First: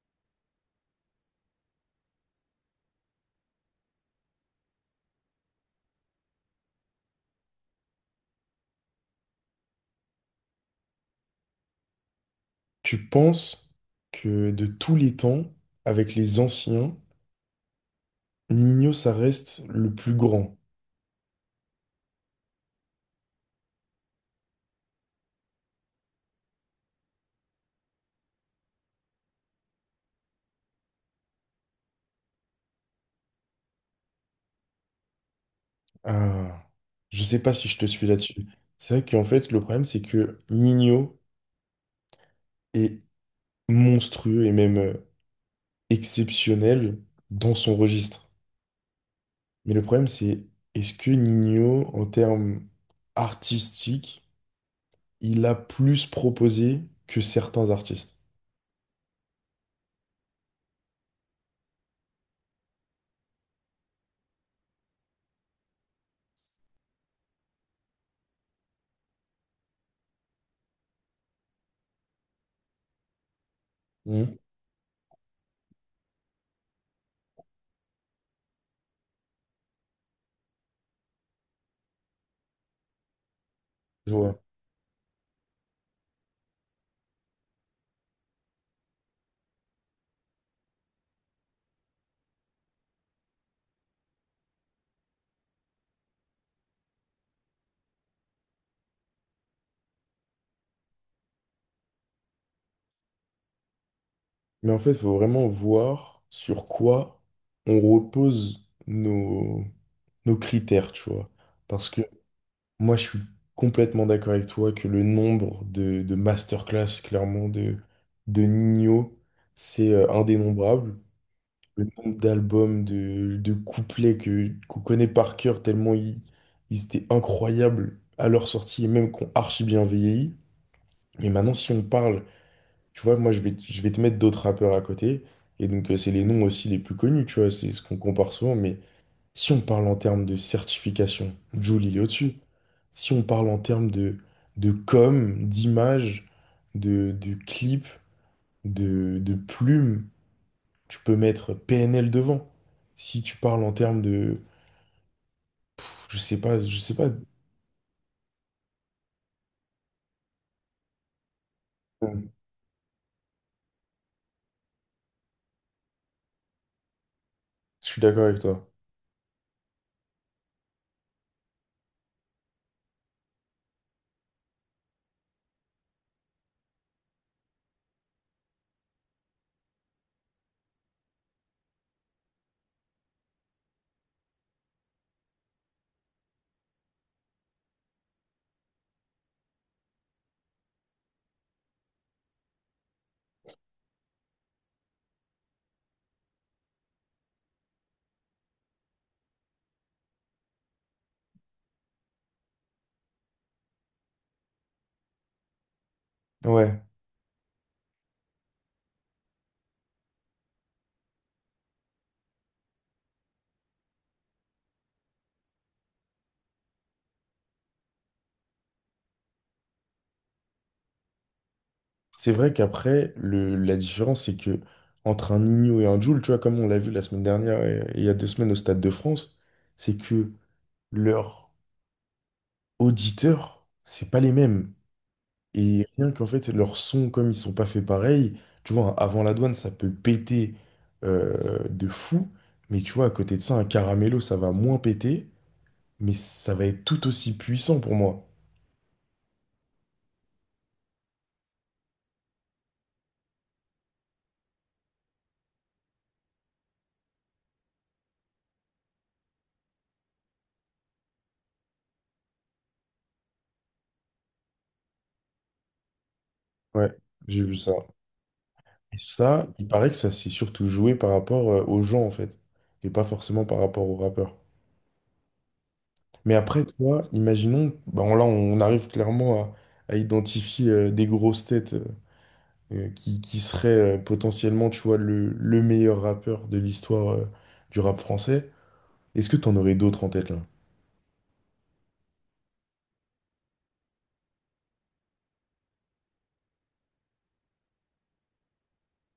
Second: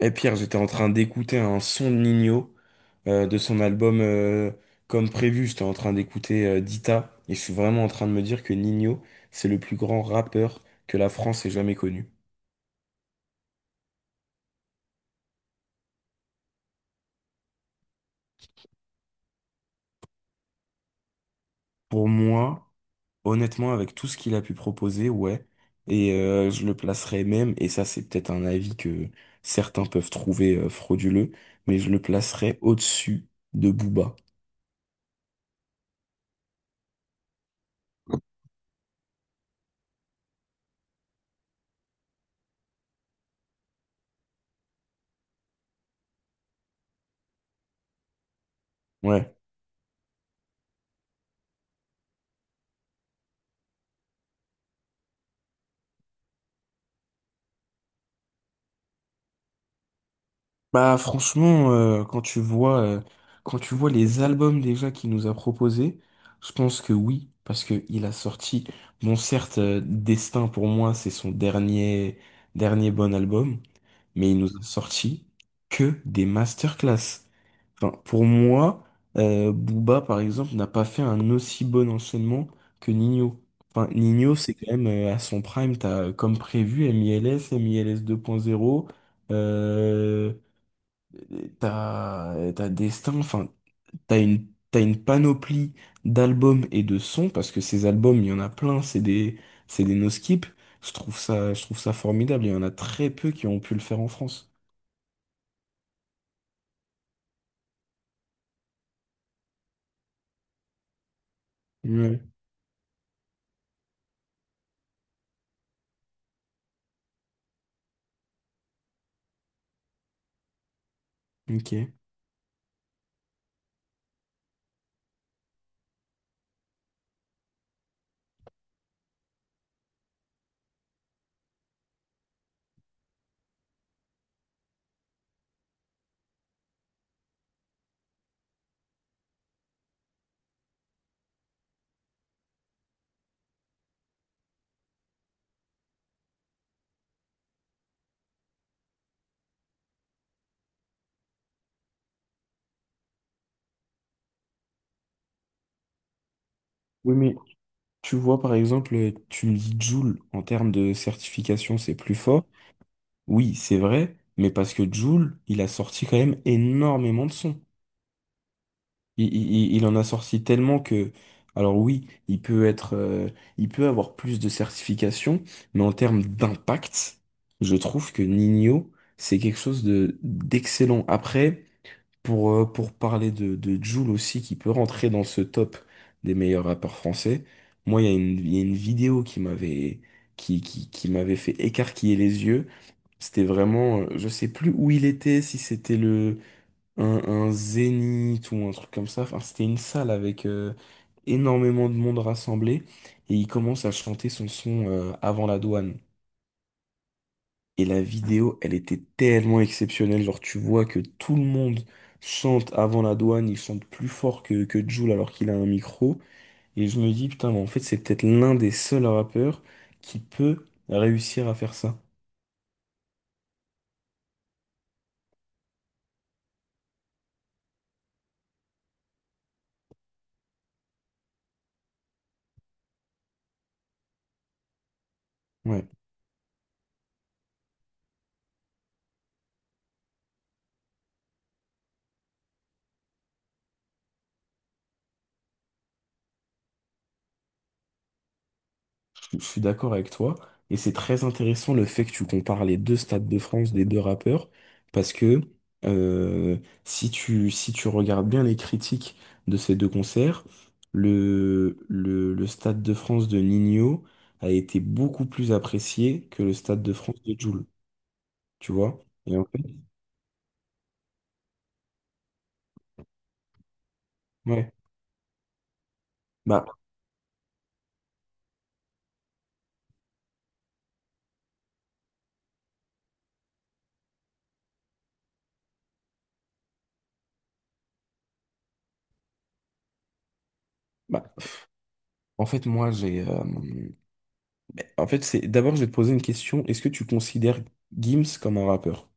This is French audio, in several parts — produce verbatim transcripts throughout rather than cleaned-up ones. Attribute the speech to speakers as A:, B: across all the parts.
A: Et Pierre, j'étais en train d'écouter un son de Nino euh, de son album euh, Comme prévu. J'étais en train d'écouter euh, Dita et je suis vraiment en train de me dire que Nino, c'est le plus grand rappeur que la France ait jamais connu.
B: Tu penses que de tous les temps, avec les anciens, Nino, ça reste le plus grand.
A: Pour moi, honnêtement, avec tout ce qu'il a pu proposer, ouais. Et euh, je le placerais même, et ça c'est peut-être un avis que certains peuvent trouver euh, frauduleux, mais je le placerais au-dessus de Booba.
B: Ah, je sais pas si je te suis là-dessus. C'est vrai qu'en fait, le problème, c'est que Nino est monstrueux et même euh, exceptionnel dans son registre.
A: Ouais.
B: Mais le problème, c'est est-ce que Nino, en termes artistiques, il a plus proposé que certains artistes?
A: Bah franchement, euh, quand tu vois, euh, quand tu vois les albums déjà qu'il nous a proposés, je pense que oui, parce que il a sorti, bon certes, euh, Destin pour moi c'est son dernier dernier bon album, mais
B: Hmm,
A: il nous a sorti que des masterclass. Enfin, pour moi, euh, Booba par exemple n'a pas fait un aussi bon enchaînement que Nino. Enfin,
B: je
A: Nino
B: vois.
A: c'est quand même euh, à son prime, t'as euh, comme prévu M I L S, M I L S deux point zéro. T'as, t'as Destin, enfin, t'as une, t'as une panoplie d'albums et de sons, parce que ces albums, il y en a plein, c'est des, c'est des no-skip. Je trouve ça, je trouve ça formidable, il y en a très peu qui ont pu le faire en France.
B: Mais en fait, il faut vraiment voir sur quoi on repose nos, nos critères, tu vois. Parce que
A: Ouais,
B: moi, je suis complètement d'accord avec toi que le nombre de, de masterclass, clairement, de, de Nino, c'est euh, indénombrable. Le
A: ok.
B: nombre d'albums, de, de couplets que, qu'on connaît par cœur, tellement ils, ils étaient incroyables à leur sortie et même qu'on archi bien vieilli. Mais maintenant, si on parle tu vois, moi, je vais, je vais te mettre d'autres rappeurs à côté. Et donc, euh, c'est les noms aussi les plus connus, tu vois, c'est ce qu'on compare souvent. Mais si on parle en termes de certification, Jul, il est au-dessus. Si on parle en termes de, de com, d'image, de, de clip, de, de plume, tu peux mettre P N L devant. Si tu parles en termes de... Je sais pas, je sais pas.
A: Oui, mais tu vois, par exemple, tu me dis Joule, en termes de certification, c'est plus fort. Oui, c'est vrai, mais parce que Joule, il a sorti quand même énormément de sons.
B: Je suis d'accord avec toi.
A: Il, il- il en a sorti tellement que, alors oui, il peut être, euh, il peut avoir plus de certifications, mais en termes d'impact, je trouve que Nino, c'est quelque chose de d'excellent. Après, pour, euh, pour parler de, de Jul aussi, qui peut rentrer dans ce top des meilleurs rappeurs français, moi, il y a une, il y a une vidéo qui m'avait, qui, qui, qui m'avait fait écarquiller les yeux. C'était vraiment, euh, je sais plus où il était, si c'était le un, un zénith ou un truc comme ça. Enfin, c'était une salle avec euh, énormément de monde rassemblé et il commence à chanter son son euh, avant la douane.
B: Ouais.
A: Et la vidéo, elle était tellement exceptionnelle. Genre, tu vois que tout le monde chante avant la douane, il chante plus fort que, que Jul alors qu'il a un micro. Et je me dis, putain, mais en fait, c'est peut-être l'un des seuls rappeurs qui peut réussir à faire ça.
B: C'est vrai qu'après, le, la différence, c'est que entre un Nino et un Jul, tu vois, comme on l'a vu la semaine dernière et, et il y a deux semaines au Stade de France, c'est que leurs auditeurs, c'est pas les mêmes.
A: Ouais.
B: Et rien qu'en fait, leurs sons, comme ils sont pas faits pareil, tu vois, un avant la douane, ça peut péter euh, de fou, mais tu vois, à côté de ça, un caramello, ça va moins péter, mais ça va être tout aussi puissant pour moi.
A: Je suis d'accord avec toi. Et c'est très intéressant le fait que tu compares les deux Stades de France des deux rappeurs. Parce que euh, si tu, si tu regardes bien les critiques de ces deux concerts, le, le, le Stade de France de Nino a été beaucoup plus apprécié que le Stade de
B: Ouais,
A: France de
B: j'ai vu
A: Jul.
B: ça.
A: Tu
B: Et
A: vois? Et en
B: ça,
A: fait,
B: il paraît que ça s'est surtout joué par rapport euh, aux gens, en fait, et pas forcément par rapport aux rappeurs.
A: ouais.
B: Mais après,
A: Bah,
B: toi, imaginons, bah, là, on arrive clairement à, à identifier euh, des grosses têtes euh, euh, qui, qui seraient euh, potentiellement, tu vois, le, le meilleur rappeur de l'histoire euh, du rap français. Est-ce que t'en aurais d'autres en tête, là?
A: bah, en fait, moi, j'ai euh, en fait, c'est, d'abord, je vais te poser une question. Est-ce que tu considères Gims comme un rappeur?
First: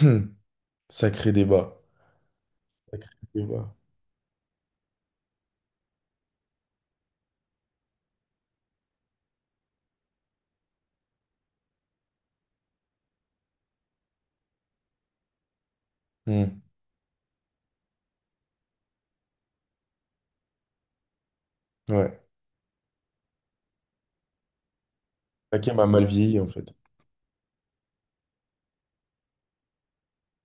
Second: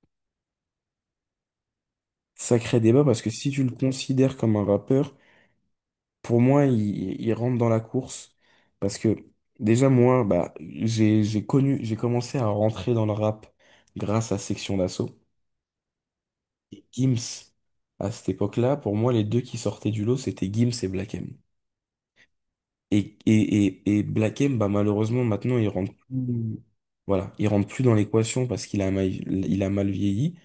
B: Hum, Sacré débat.
A: Sacré débat
B: Sacré
A: parce que si tu le
B: débat.
A: considères comme un rappeur, pour moi, il, il rentre dans la course. Parce que déjà, moi, bah, j'ai, j'ai connu, j'ai commencé à rentrer dans le rap grâce à Section d'Assaut
B: Hum,
A: et Gims. À cette époque-là, pour moi, les deux qui sortaient du lot, c'était Gims et Black M.
B: Ouais.
A: Et, et, et, et Blakem, bah, malheureusement, maintenant, il
B: Hakim a
A: rentre
B: mal vieilli, en
A: plus,
B: fait.
A: voilà, il rentre plus dans l'équation parce qu'il a mal, il a mal vieilli.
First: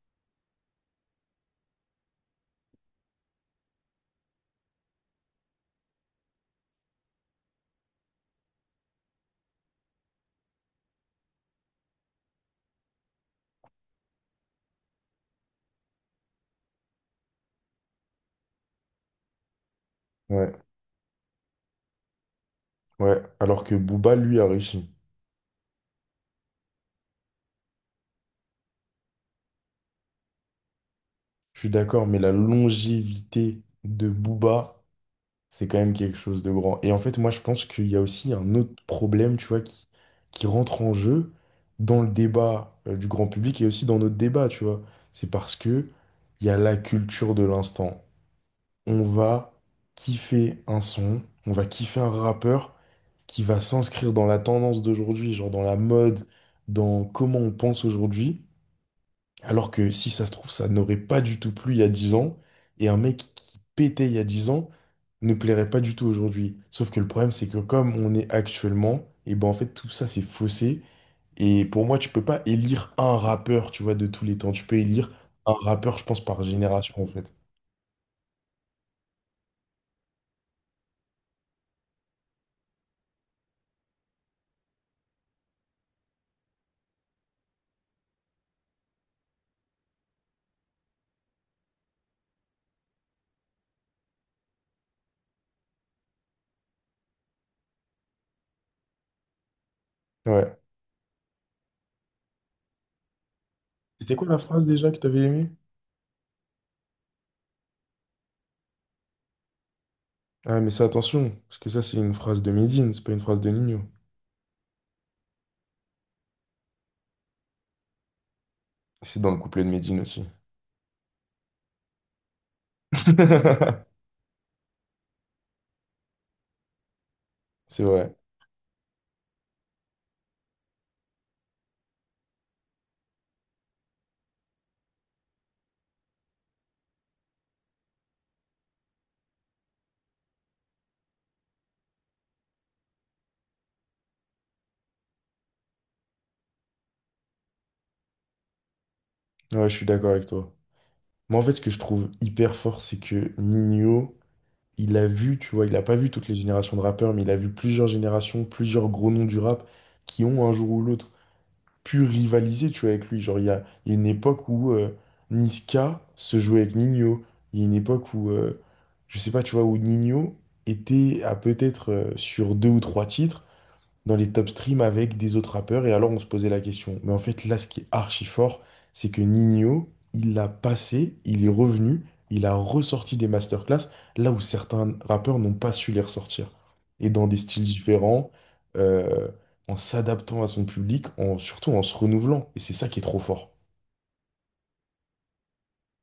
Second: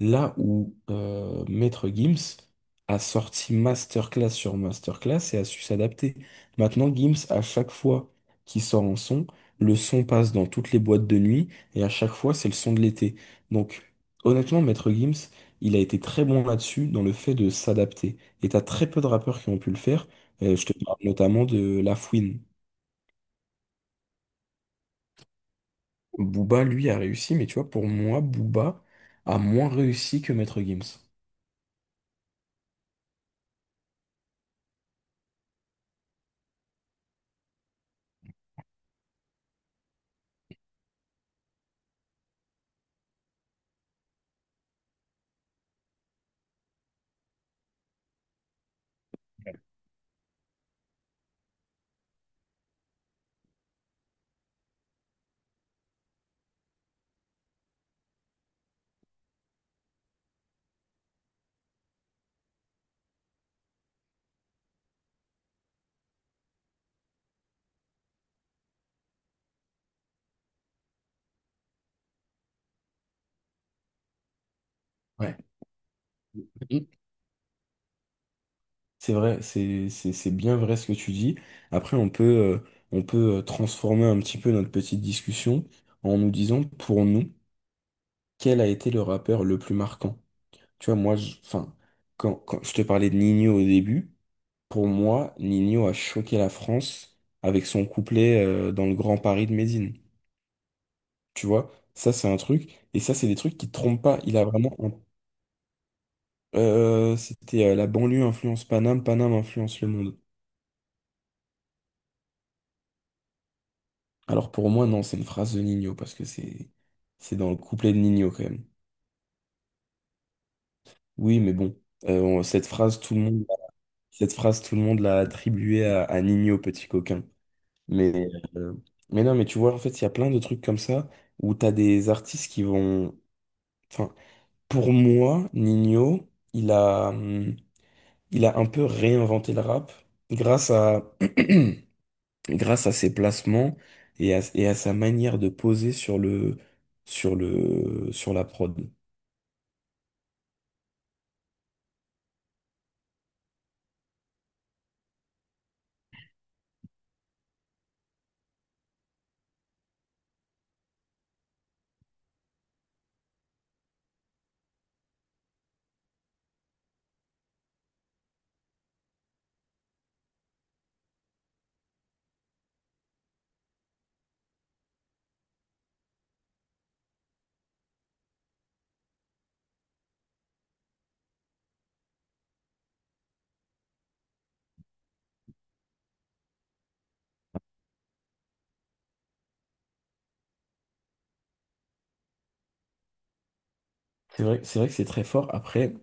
A: Là où euh, Maître Gims a sorti masterclass sur masterclass et a su s'adapter. Maintenant, Gims, à chaque fois qu'il sort un son, le son passe dans toutes les boîtes de nuit et à chaque fois, c'est le son de l'été. Donc, honnêtement, Maître Gims, il a été très bon là-dessus dans le fait de s'adapter. Et t'as très peu de rappeurs qui ont pu le faire. Euh,
B: Ouais,
A: je te parle notamment de La Fouine.
B: ouais. Alors que Booba, lui, a réussi.
A: Booba, lui, a réussi, mais tu vois, pour moi, Booba a moins réussi que Maître Gims.
B: Je suis d'accord, mais la longévité de Booba, c'est quand même quelque chose de grand. Et en fait, moi, je pense qu'il y a aussi un autre problème, tu vois, qui, qui rentre en jeu dans le débat euh, du grand public et aussi dans notre débat, tu vois. C'est parce que il y a la culture de l'instant. On va kiffer un son, on va kiffer un rappeur qui va s'inscrire dans la tendance d'aujourd'hui, genre dans la mode, dans comment on pense aujourd'hui. Alors que si ça se trouve, ça n'aurait pas du tout plu il y a dix ans, et un mec qui pétait il y a dix ans ne plairait pas du tout aujourd'hui. Sauf que le problème, c'est que comme on est actuellement, et ben en fait tout ça c'est faussé. Et pour moi, tu peux pas élire un rappeur, tu vois, de tous les temps. Tu peux élire
A: Ouais.
B: un rappeur, je pense, par
A: Mhm.
B: génération, en fait.
A: C'est vrai, c'est c'est- c'est bien vrai ce que tu dis. Après, on peut, euh, on peut euh, transformer un petit peu notre petite discussion en nous disant, pour nous, quel a été le rappeur le plus marquant? Tu vois, moi, je, enfin, quand, quand je te parlais de Nino au début, pour moi, Nino a choqué la France avec son couplet, euh, dans le Grand Paris de Médine.
B: Ouais.
A: Tu vois, ça c'est un truc. Et ça, c'est des trucs qui te trompent
B: C'était
A: pas.
B: quoi
A: Il
B: la
A: a
B: phrase
A: vraiment.
B: déjà que t'avais aimée?
A: Euh, c'était euh, la banlieue influence Paname, Paname influence le monde.
B: Ah, mais ça, attention, parce que ça, c'est une phrase de Medine, c'est pas une phrase de Nino.
A: Alors pour moi, non, c'est une phrase de Nino parce que c'est c'est dans le couplet de Nino quand même.
B: C'est dans le couplet de Medine aussi.
A: Oui, mais bon, euh, on- cette phrase, tout le monde, cette phrase, tout le monde l'a attribuée à, à Nino, petit coquin.
B: C'est vrai.
A: Mais, euh, mais non, mais tu vois, en fait, il y a plein de trucs comme ça où t'as des artistes qui vont. Enfin, pour moi, Nino, il a hum, il a un peu réinventé le rap grâce à, grâce à ses placements et à, et à sa manière de poser sur le, sur le, sur la prod.
B: Ouais, je suis d'accord avec toi. Moi, en fait, ce que je trouve hyper fort, c'est que Nino, il a vu, tu vois, il a pas vu toutes les générations de rappeurs, mais il a vu plusieurs générations, plusieurs gros noms du rap qui ont un jour ou l'autre pu rivaliser, tu vois, avec lui. Genre, il y a, il y a une époque où euh, Niska se jouait avec Nino. Il y a une époque où, euh, je sais pas, tu vois, où Nino était à peut-être euh, sur deux ou trois titres dans les top streams avec des autres rappeurs et alors on se posait la question. Mais en fait, là, ce qui est archi fort, c'est que Nino, il l'a passé, il est revenu, il a ressorti des masterclass là où certains rappeurs n'ont pas su les ressortir. Et dans des styles différents, euh, en s'adaptant à son public, en, surtout en se renouvelant. Et c'est ça qui est trop fort.
A: C'est vrai, c'est vrai que c'est très fort. Après,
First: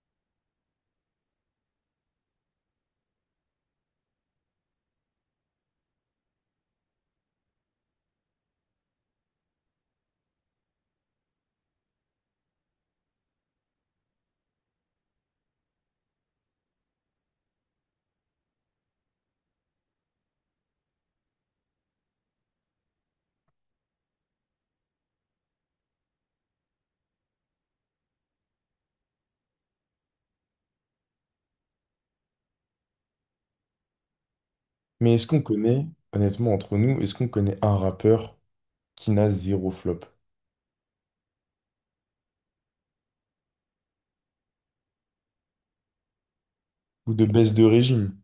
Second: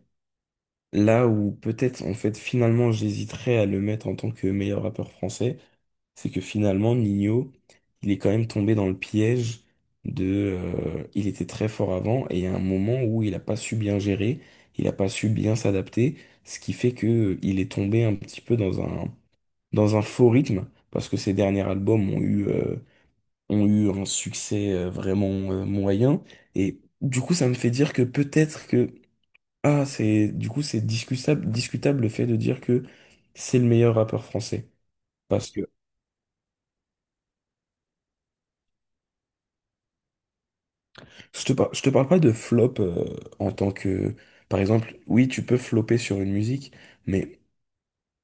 A: là où peut-être, en fait, finalement, j'hésiterais à le mettre en tant que meilleur rappeur français, c'est que finalement, Nino, il est quand même tombé dans le piège de... euh, il était très fort avant et il y a un moment où il n'a pas su bien gérer, il n'a pas su bien s'adapter, ce qui fait que euh, il est tombé un petit peu dans un, dans un faux rythme, parce que ses derniers albums ont eu, euh, ont eu un succès euh, vraiment euh, moyen. Et du coup, ça me fait dire que peut-être que... Ah, c'est, du coup, c'est discutable, discutable le fait de dire que c'est le meilleur rappeur français.
B: Mais est-ce qu'on
A: Parce que
B: connaît, honnêtement, entre nous, est-ce qu'on connaît un rappeur qui n'a zéro flop?
A: Je te, par- je te parle pas de flop euh, en tant que... Par exemple, oui, tu peux flopper sur une musique,
B: Ou de
A: mais
B: baisse de régime?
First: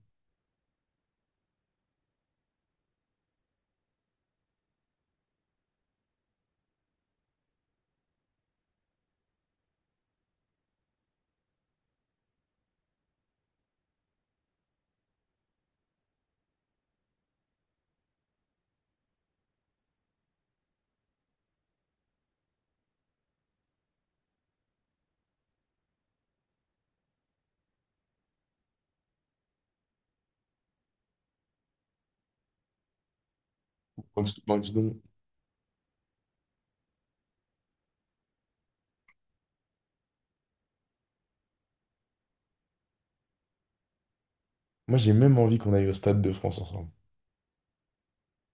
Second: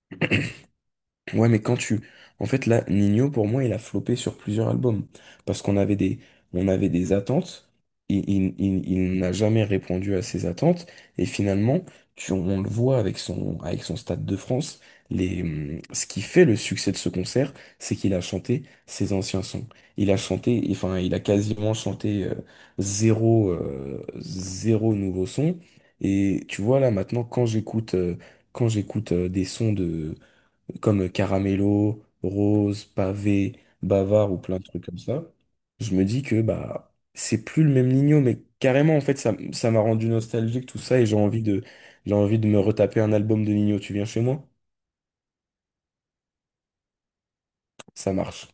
A: ouais, mais quand tu... En fait, là, Nino, pour moi, il a flopé sur plusieurs albums. Parce qu'on avait des, on avait des attentes. Il, il, il, il n'a jamais répondu à ces attentes. Et finalement, tu- on le voit avec son, avec son Stade de France. Les, hum, ce qui fait le succès de ce concert, c'est qu'il a chanté ses anciens sons. Il a chanté, enfin, il a quasiment chanté euh, zéro, euh, zéro nouveau son. Et tu vois, là, maintenant, quand j'écoute euh, quand j'écoute euh, des sons de comme Caramello, Rose, Pavé, Bavard
B: Parce
A: ou
B: ben,
A: plein de
B: dis
A: trucs
B: donc,
A: comme ça, je me dis que bah c'est plus le même Nino, mais carrément en fait ça, ça m'a rendu nostalgique tout ça et j'ai envie de j'ai envie de me retaper un album de Nino. Tu viens chez moi?
B: Moi, j'ai même envie qu'on aille au Stade de France ensemble.
A: Ça marche.